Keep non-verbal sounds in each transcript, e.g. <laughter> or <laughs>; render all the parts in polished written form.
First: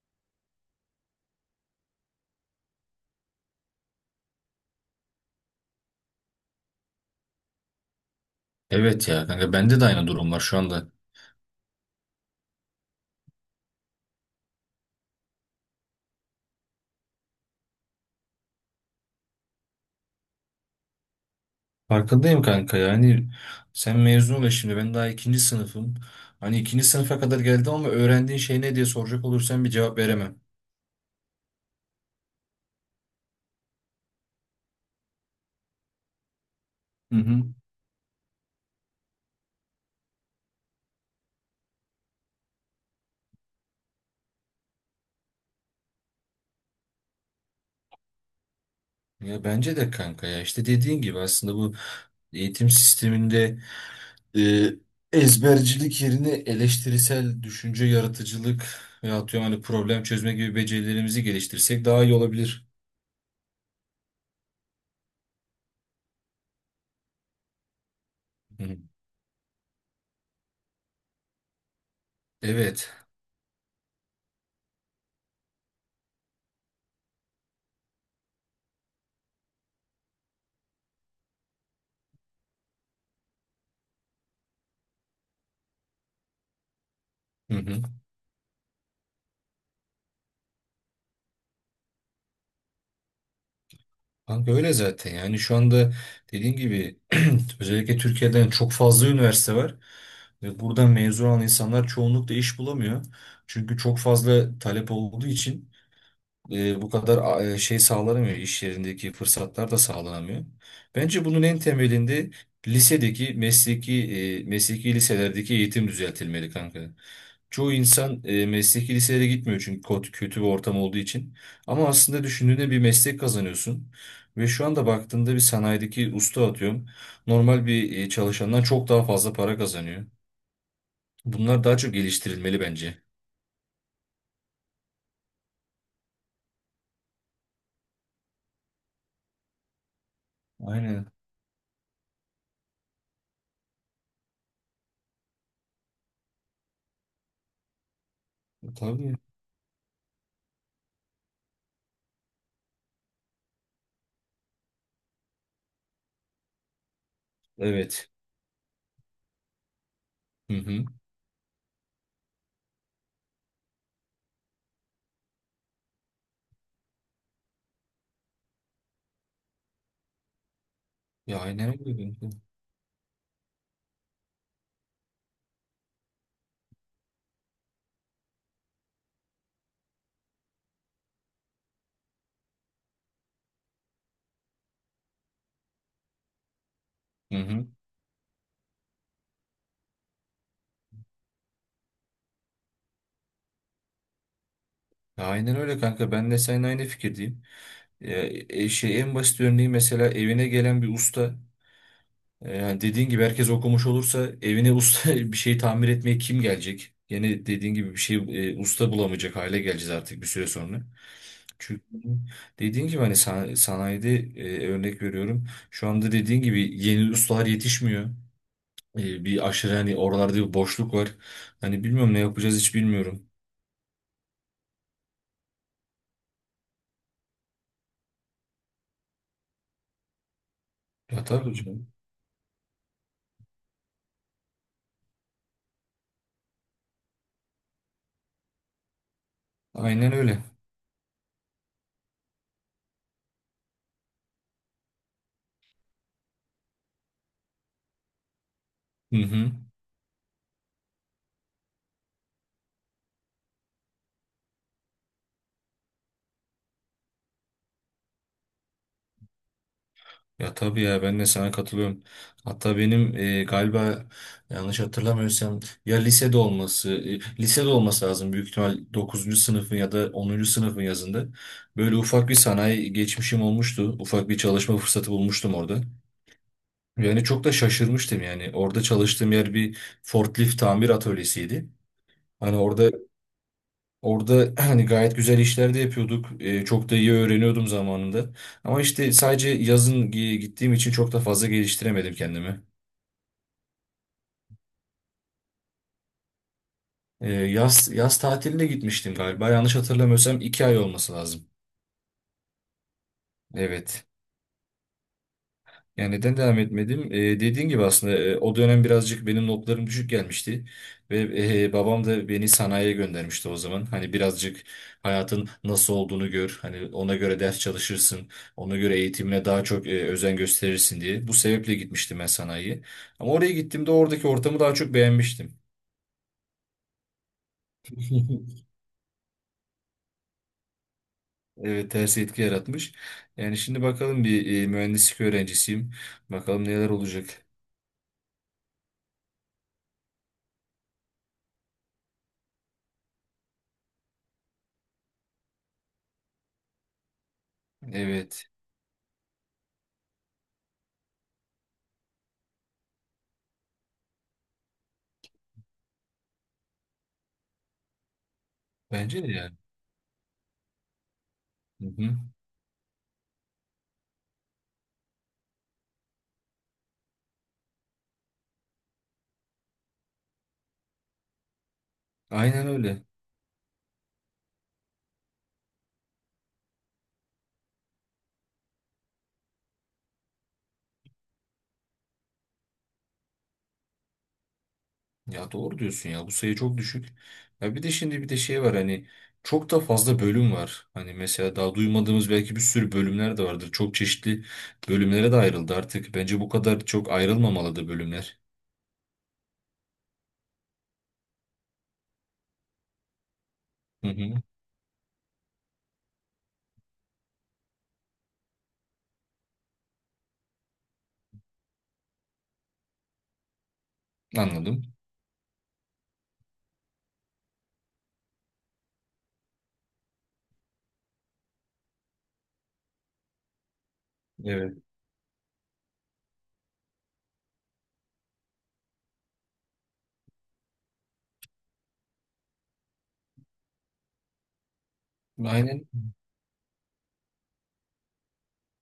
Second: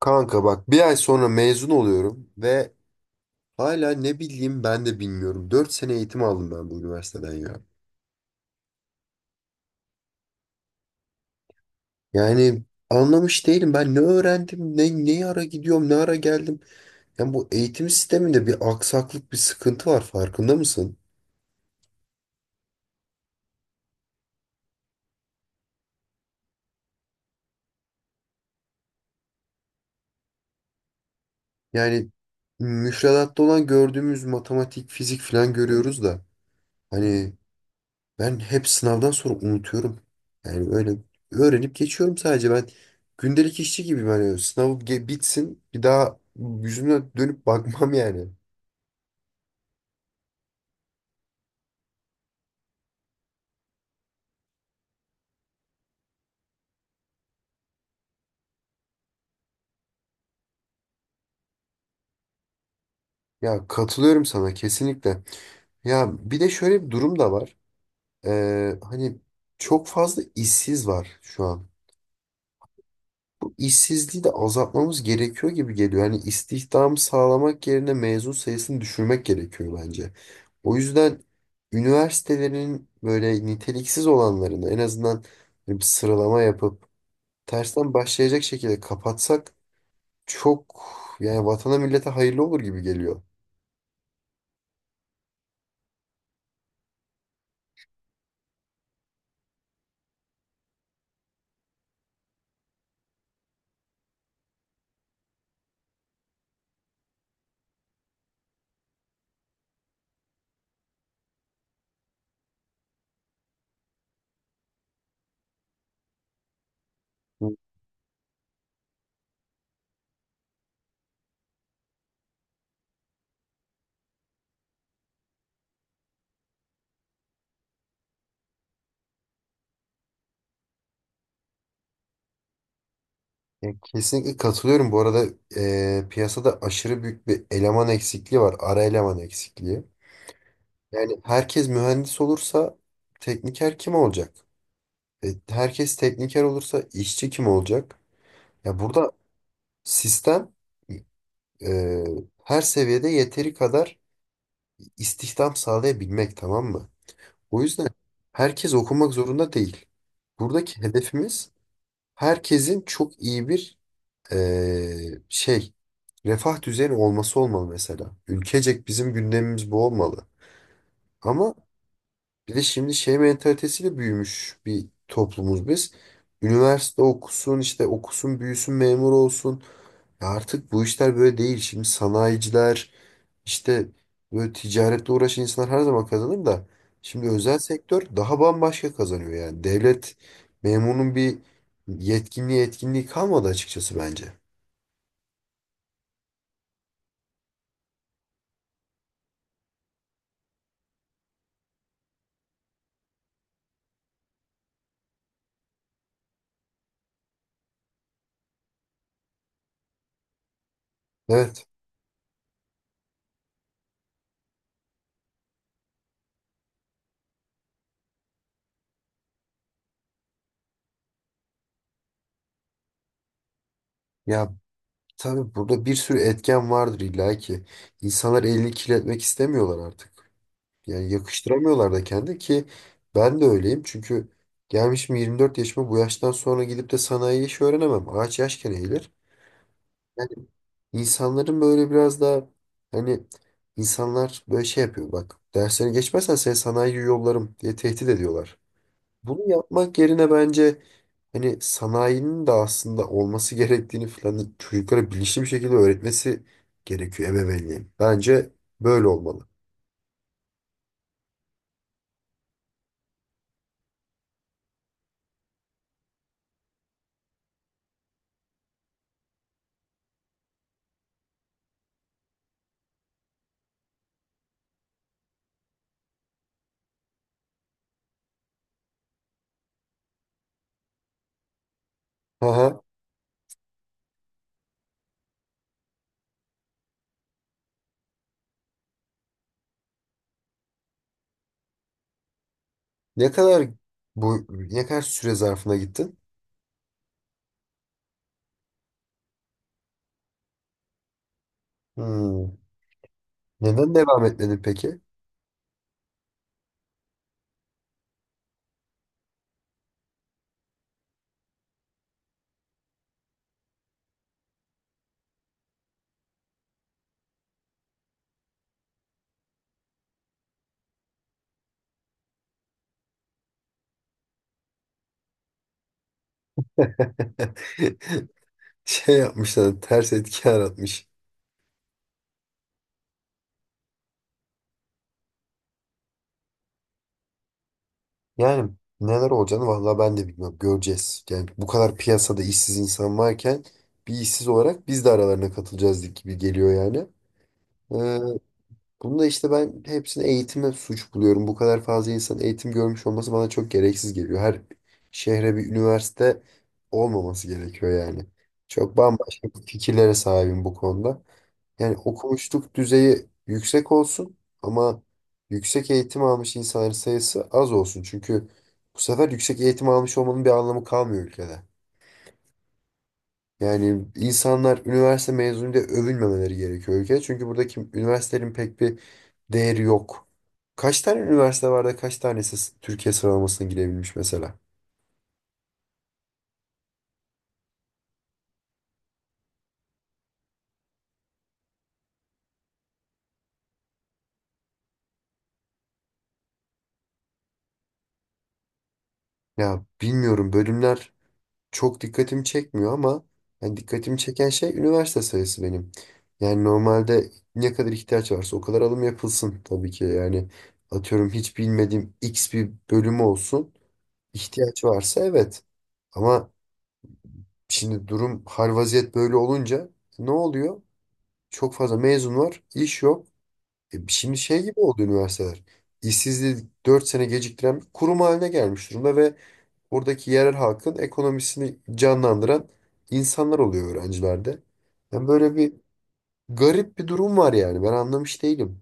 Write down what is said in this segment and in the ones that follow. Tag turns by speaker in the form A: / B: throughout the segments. A: Kanka, bak, bir ay sonra mezun oluyorum ve hala ne bileyim, ben de bilmiyorum. 4 sene eğitim aldım ben bu üniversiteden ya.
B: Evet ya kanka bende de aynı durum var şu anda.
A: Yani anlamış değilim, ben ne öğrendim, ne ara gidiyorum, ne ara geldim. Yani bu eğitim sisteminde bir aksaklık, bir sıkıntı var, farkında mısın?
B: Farkındayım kanka yani sen mezun ol ya şimdi ben daha ikinci sınıfım. Hani ikinci sınıfa kadar geldim ama öğrendiğin şey ne diye soracak olursan bir cevap veremem.
A: Yani müfredatta olan gördüğümüz matematik, fizik falan görüyoruz da,
B: Hı
A: hani,
B: hı.
A: ben hep sınavdan sonra unutuyorum. Yani öyle, öğrenip geçiyorum sadece. Ben gündelik işçi gibiyim. Hani sınav bitsin, bir daha yüzüme dönüp bakmam yani.
B: Ya bence de kanka ya işte dediğin gibi aslında bu eğitim sisteminde e, ezbercilik yerine eleştirisel düşünce, yaratıcılık ve atıyorum hani problem çözme gibi becerilerimizi geliştirsek daha iyi olabilir.
A: Ya katılıyorum sana kesinlikle. Ya, bir de şöyle bir durum da var.
B: Hı
A: Ee,
B: hı.
A: hani çok fazla işsiz var şu an.
B: Evet.
A: İşsizliği de azaltmamız gerekiyor gibi geliyor. Yani istihdamı sağlamak yerine mezun sayısını düşürmek gerekiyor bence. O yüzden üniversitelerin böyle niteliksiz olanlarını en azından bir sıralama yapıp
B: Hı hı.
A: tersten başlayacak şekilde kapatsak çok, yani, vatana millete hayırlı olur gibi geliyor.
B: Kanka öyle zaten yani şu anda dediğim gibi <clears throat> özellikle Türkiye'den çok fazla üniversite var ve buradan mezun olan insanlar çoğunlukla iş bulamıyor. Çünkü çok fazla talep olduğu için bu kadar şey sağlanamıyor iş yerindeki fırsatlar da sağlanamıyor. Bence bunun en temelinde lisedeki mesleki liselerdeki eğitim düzeltilmeli kanka. Çoğu insan mesleki liselere gitmiyor çünkü kötü bir ortam olduğu için. Ama aslında düşündüğünde bir meslek kazanıyorsun. Ve şu anda baktığında bir sanayideki usta atıyorum. Normal bir çalışandan çok daha fazla para kazanıyor. Bunlar daha çok geliştirilmeli bence.
A: Ya, kesinlikle katılıyorum. Bu arada, piyasada aşırı büyük bir eleman eksikliği var. Ara eleman eksikliği.
B: Aynen.
A: Yani herkes mühendis olursa tekniker kim olacak? Herkes tekniker olursa işçi kim olacak? Ya, burada
B: Tabii.
A: sistem e, her seviyede yeteri kadar istihdam sağlayabilmek, tamam mı? O yüzden
B: Evet.
A: herkes okumak zorunda değil.
B: Hı
A: Buradaki
B: hı.
A: hedefimiz herkesin çok iyi bir şey, refah düzeyinin olması olmalı mesela. Ülkecek bizim gündemimiz bu olmalı.
B: Ya
A: Ama
B: aynen öyle, kanka.
A: bir de şimdi şey mentalitesiyle büyümüş bir toplumuz biz. Üniversite okusun, işte okusun büyüsün memur olsun. Ya, artık bu işler böyle değil. Şimdi sanayiciler, işte, böyle ticaretle uğraşan insanlar her zaman kazanır da. Şimdi
B: Hı
A: özel
B: hı.
A: sektör daha bambaşka kazanıyor yani. Devlet memurunun bir yetkinliği, etkinliği kalmadı açıkçası bence.
B: Ya aynen öyle kanka. Ben de seninle aynı fikirdeyim. Ya, en basit örneği mesela evine gelen bir usta. Yani dediğin gibi herkes okumuş olursa evine usta <laughs> bir şey tamir etmeye kim gelecek? Yine dediğin gibi bir şey usta bulamayacak hale geleceğiz artık bir süre sonra.
A: Evet.
B: Çünkü dediğin gibi hani sanayide örnek veriyorum. Şu anda dediğin gibi yeni ustalar yetişmiyor. Bir aşırı hani oralarda bir boşluk var. Hani bilmiyorum ne yapacağız hiç bilmiyorum.
A: Ya, tabii burada bir sürü etken vardır illa ki. İnsanlar elini kirletmek istemiyorlar artık. Yani
B: Ya tabii hocam.
A: yakıştıramıyorlar da kendi ki, ben de öyleyim. Çünkü gelmişim 24 yaşıma, bu yaştan sonra gidip de sanayi işi öğrenemem. Ağaç yaşken eğilir.
B: Aynen
A: Yani
B: öyle.
A: insanların böyle biraz daha, hani, insanlar böyle şey yapıyor, bak, dersleri geçmezsen seni sanayiye yollarım diye tehdit ediyorlar.
B: Hı
A: Bunu
B: hı.
A: yapmak yerine bence, hani, sanayinin de aslında olması gerektiğini falan çocuklara bilinçli bir şekilde öğretmesi gerekiyor ebeveynliğin. Bence böyle olmalı.
B: Ya tabii ya ben de sana katılıyorum. Hatta benim galiba yanlış hatırlamıyorsam ya lisede olması lazım büyük ihtimal dokuzuncu sınıfın ya da onuncu sınıfın yazında. Böyle ufak bir sanayi geçmişim olmuştu. Ufak bir çalışma fırsatı bulmuştum orada. Yani çok da şaşırmıştım yani. Orada çalıştığım yer bir forklift tamir atölyesiydi. Hani
A: Aha.
B: orada Orada <clears throat> hani gayet güzel işler de yapıyorduk. Çok da iyi öğreniyordum zamanında. Ama işte sadece yazın gittiğim için çok da fazla geliştiremedim kendimi.
A: Ne kadar bu ne kadar süre zarfına gittin?
B: Yaz tatiline gitmiştim galiba. Yanlış hatırlamıyorsam 2 ay olması lazım.
A: Hmm. Neden
B: Evet.
A: devam etmedin peki?
B: Yani neden devam etmedim? Dediğin gibi aslında o dönem birazcık benim notlarım düşük gelmişti. Ve babam da beni sanayiye göndermişti o zaman. Hani birazcık hayatın nasıl olduğunu gör. Hani ona göre ders çalışırsın. Ona göre eğitimine daha çok özen gösterirsin diye. Bu sebeple gitmiştim ben sanayiye. Ama oraya gittiğimde oradaki ortamı daha çok beğenmiştim.
A: <laughs>
B: <laughs>
A: Şey yapmışlar, ters etki yaratmış.
B: Evet, ters etki yaratmış. Yani şimdi bakalım bir mühendislik öğrencisiyim. Bakalım neler olacak.
A: Yani neler olacağını vallahi ben de bilmiyorum. Göreceğiz. Yani bu kadar piyasada işsiz insan varken bir işsiz olarak biz de aralarına katılacağız gibi geliyor yani. Ee,
B: Evet.
A: Bunu da işte ben hepsini eğitime suç buluyorum. Bu kadar fazla insan eğitim görmüş olması bana çok gereksiz geliyor. Her şehre bir üniversite olmaması gerekiyor yani. Çok
B: Bence de
A: bambaşka
B: yani.
A: fikirlere sahibim bu konuda.
B: Hı
A: Yani
B: hı.
A: okumuşluk düzeyi yüksek olsun ama yüksek eğitim almış insanların sayısı az olsun. Çünkü bu sefer yüksek eğitim almış olmanın bir anlamı kalmıyor ülkede.
B: Aynen öyle.
A: Yani insanlar üniversite mezunuyla övünmemeleri gerekiyor ülkede. Çünkü buradaki üniversitelerin pek bir değeri yok. Kaç tane üniversite var da kaç tanesi Türkiye sıralamasına girebilmiş mesela?
B: Ya doğru diyorsun ya bu sayı çok düşük. Ya bir de şimdi bir de şey var hani çok da fazla bölüm var. Hani mesela daha duymadığımız belki bir sürü bölümler de vardır. Çok çeşitli bölümlere de ayrıldı artık. Bence bu kadar çok ayrılmamalı da bölümler.
A: Ya, bilmiyorum, bölümler çok dikkatimi çekmiyor ama yani
B: Hı
A: dikkatimi
B: hı,
A: çeken şey üniversite sayısı benim. Yani normalde ne kadar ihtiyaç varsa o kadar alım yapılsın tabii ki. Yani atıyorum, hiç bilmediğim X bir bölümü olsun. İhtiyaç
B: anladım.
A: varsa, evet. Ama şimdi durum hal vaziyet böyle olunca ne oluyor? Çok fazla mezun var, iş yok. Şimdi şey gibi
B: Evet.
A: oldu üniversiteler. İşsizliği 4 sene geciktiren bir kurum haline gelmiş durumda ve oradaki yerel halkın ekonomisini canlandıran insanlar oluyor öğrencilerde. Yani böyle bir
B: Aynen.
A: garip bir durum var yani. Ben anlamış değilim.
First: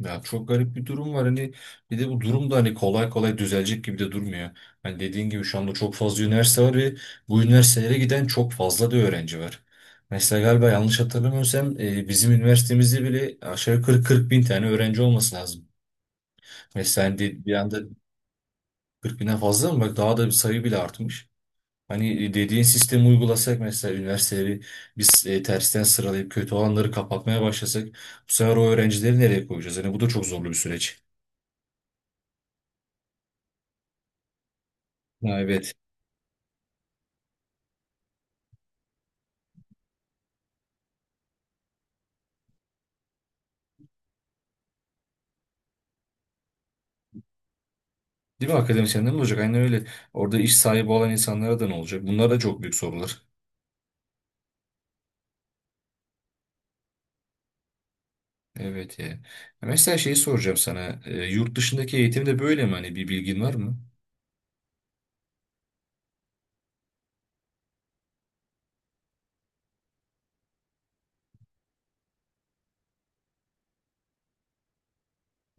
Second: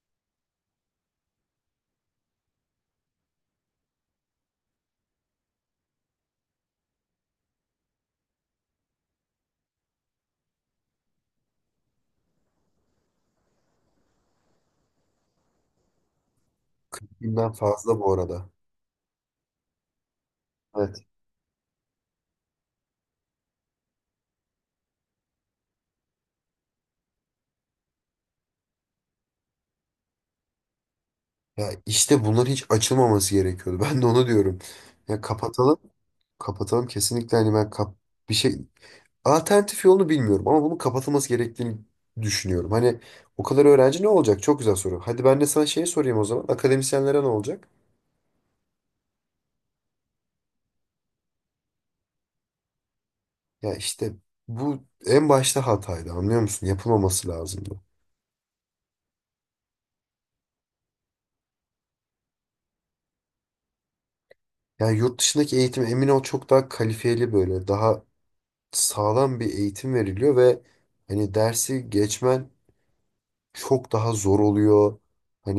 B: Ya çok garip bir durum var hani bir de bu durum da hani kolay kolay düzelecek gibi de durmuyor. Hani dediğin gibi şu anda çok fazla üniversite var ve bu üniversitelere giden çok fazla da öğrenci var. Mesela galiba yanlış hatırlamıyorsam bizim üniversitemizde bile aşağı yukarı 40 bin tane öğrenci olması lazım. Mesela hani
A: Binden
B: bir anda
A: fazla bu arada.
B: 40 binden fazla mı? Bak daha da bir sayı bile
A: Evet.
B: artmış. Hani dediğin sistemi uygulasak mesela üniversiteleri biz tersten sıralayıp kötü olanları kapatmaya başlasak bu sefer o öğrencileri nereye koyacağız? Hani bu da çok zorlu bir süreç.
A: Ya, işte bunlar hiç açılmaması gerekiyordu. <laughs> Ben de onu diyorum. Ya,
B: Ha, evet.
A: kapatalım. Kapatalım kesinlikle, hani, ben kap bir şey, alternatif yolunu bilmiyorum ama bunun kapatılması gerektiğini düşünüyorum. Hani o kadar öğrenci ne olacak? Çok güzel soru. Hadi ben de sana şey sorayım o zaman. Akademisyenlere ne olacak?
B: Değil mi, akademisyenler ne olacak? Aynen öyle. Orada iş sahibi olan insanlara da ne olacak? Bunlar da çok büyük sorular.
A: Ya, işte bu en başta hataydı, anlıyor musun? Yapılmaması lazımdı.
B: Evet ya. Mesela şeyi soracağım sana. Yurt dışındaki eğitim de böyle mi? Hani bir bilgin var mı?
A: Yani yurt dışındaki eğitim, emin ol, çok daha kalifiyeli, böyle daha sağlam bir eğitim veriliyor ve hani dersi geçmen çok daha zor oluyor.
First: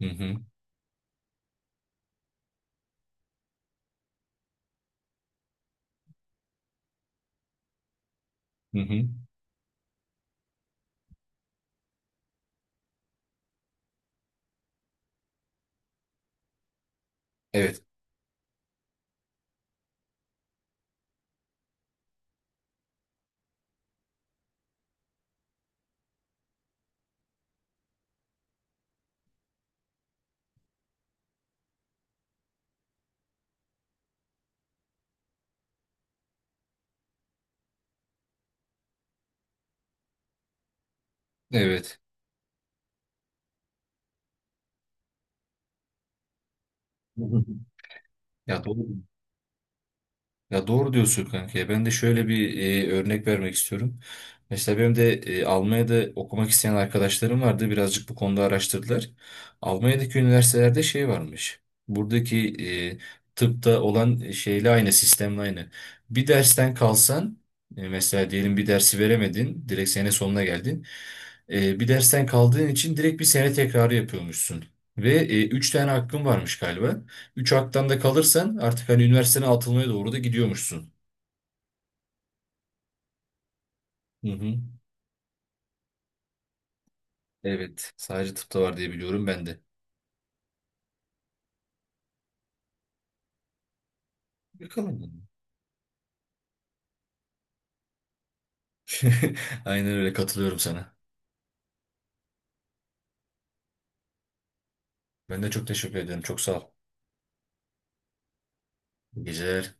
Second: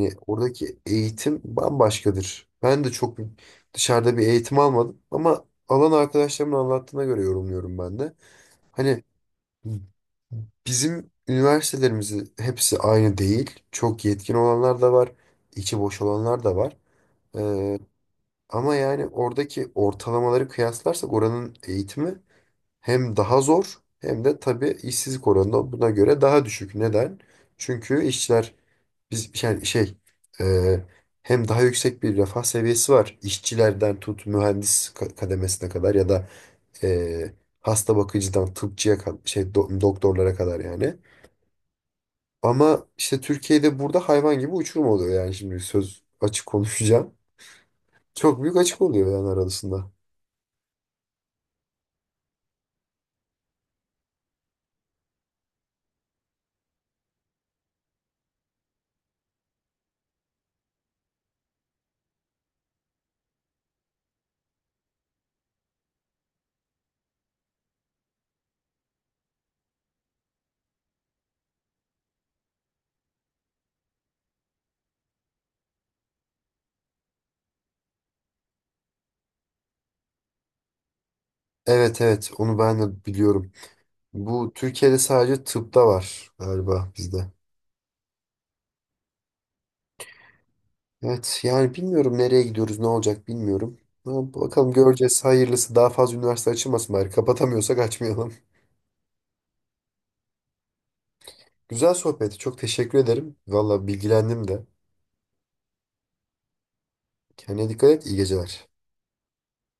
B: Hı hı.
A: oradaki eğitim bambaşkadır. Ben de çok dışarıda bir eğitim almadım ama alan arkadaşlarımın anlattığına göre yorumluyorum ben de.
B: Hı hı.
A: Hani bizim üniversitelerimizi hepsi aynı değil. Çok yetkin olanlar da var. İçi boş olanlar da var. Ee,
B: Evet.
A: ama yani oradaki ortalamaları kıyaslarsak oranın eğitimi hem daha zor hem de tabii işsizlik oranı da buna göre daha düşük. Neden? Çünkü işçiler biz yani, şey, e, hem daha yüksek bir refah seviyesi var. İşçilerden tut mühendis kademesine kadar ya da e, hasta bakıcıdan tıpçıya doktorlara kadar yani.
B: Evet.
A: Ama işte Türkiye'de burada hayvan gibi uçurum oluyor yani, şimdi söz, açık konuşacağım.
B: Hı hı.
A: Çok büyük
B: Ya
A: açık
B: doğru.
A: oluyor yani arasında.
B: Ya doğru diyorsun, kanka ya. Ben de şöyle bir örnek vermek istiyorum. Mesela benim de Almanya'da okumak isteyen arkadaşlarım vardı. Birazcık bu konuda araştırdılar. Almanya'daki üniversitelerde şey varmış. Buradaki tıpta olan şeyle aynı, sistemle aynı. Bir dersten kalsan, mesela diyelim bir dersi veremedin, direkt sene sonuna geldin. Bir dersten kaldığın için direkt bir sene tekrarı yapıyormuşsun. Ve üç tane hakkın varmış galiba. Üç haktan da kalırsan artık hani üniversitene atılmaya doğru da gidiyormuşsun.
A: Evet, evet, onu ben de biliyorum.
B: Hı
A: Bu
B: hı.
A: Türkiye'de sadece tıpta var galiba bizde.
B: Evet. Sadece tıpta var diye biliyorum ben de.
A: Evet, yani bilmiyorum nereye gidiyoruz, ne olacak, bilmiyorum. Ama bakalım göreceğiz,
B: Bakalım.
A: hayırlısı, daha fazla üniversite açılmasın, bari kapatamıyorsak açmayalım.
B: <laughs> Aynen öyle, katılıyorum sana.
A: <laughs> Güzel sohbeti, çok teşekkür ederim. Valla bilgilendim de.
B: Ben de çok teşekkür ederim. Çok sağ ol.
A: Kendine dikkat et, iyi geceler.
B: İyi geceler.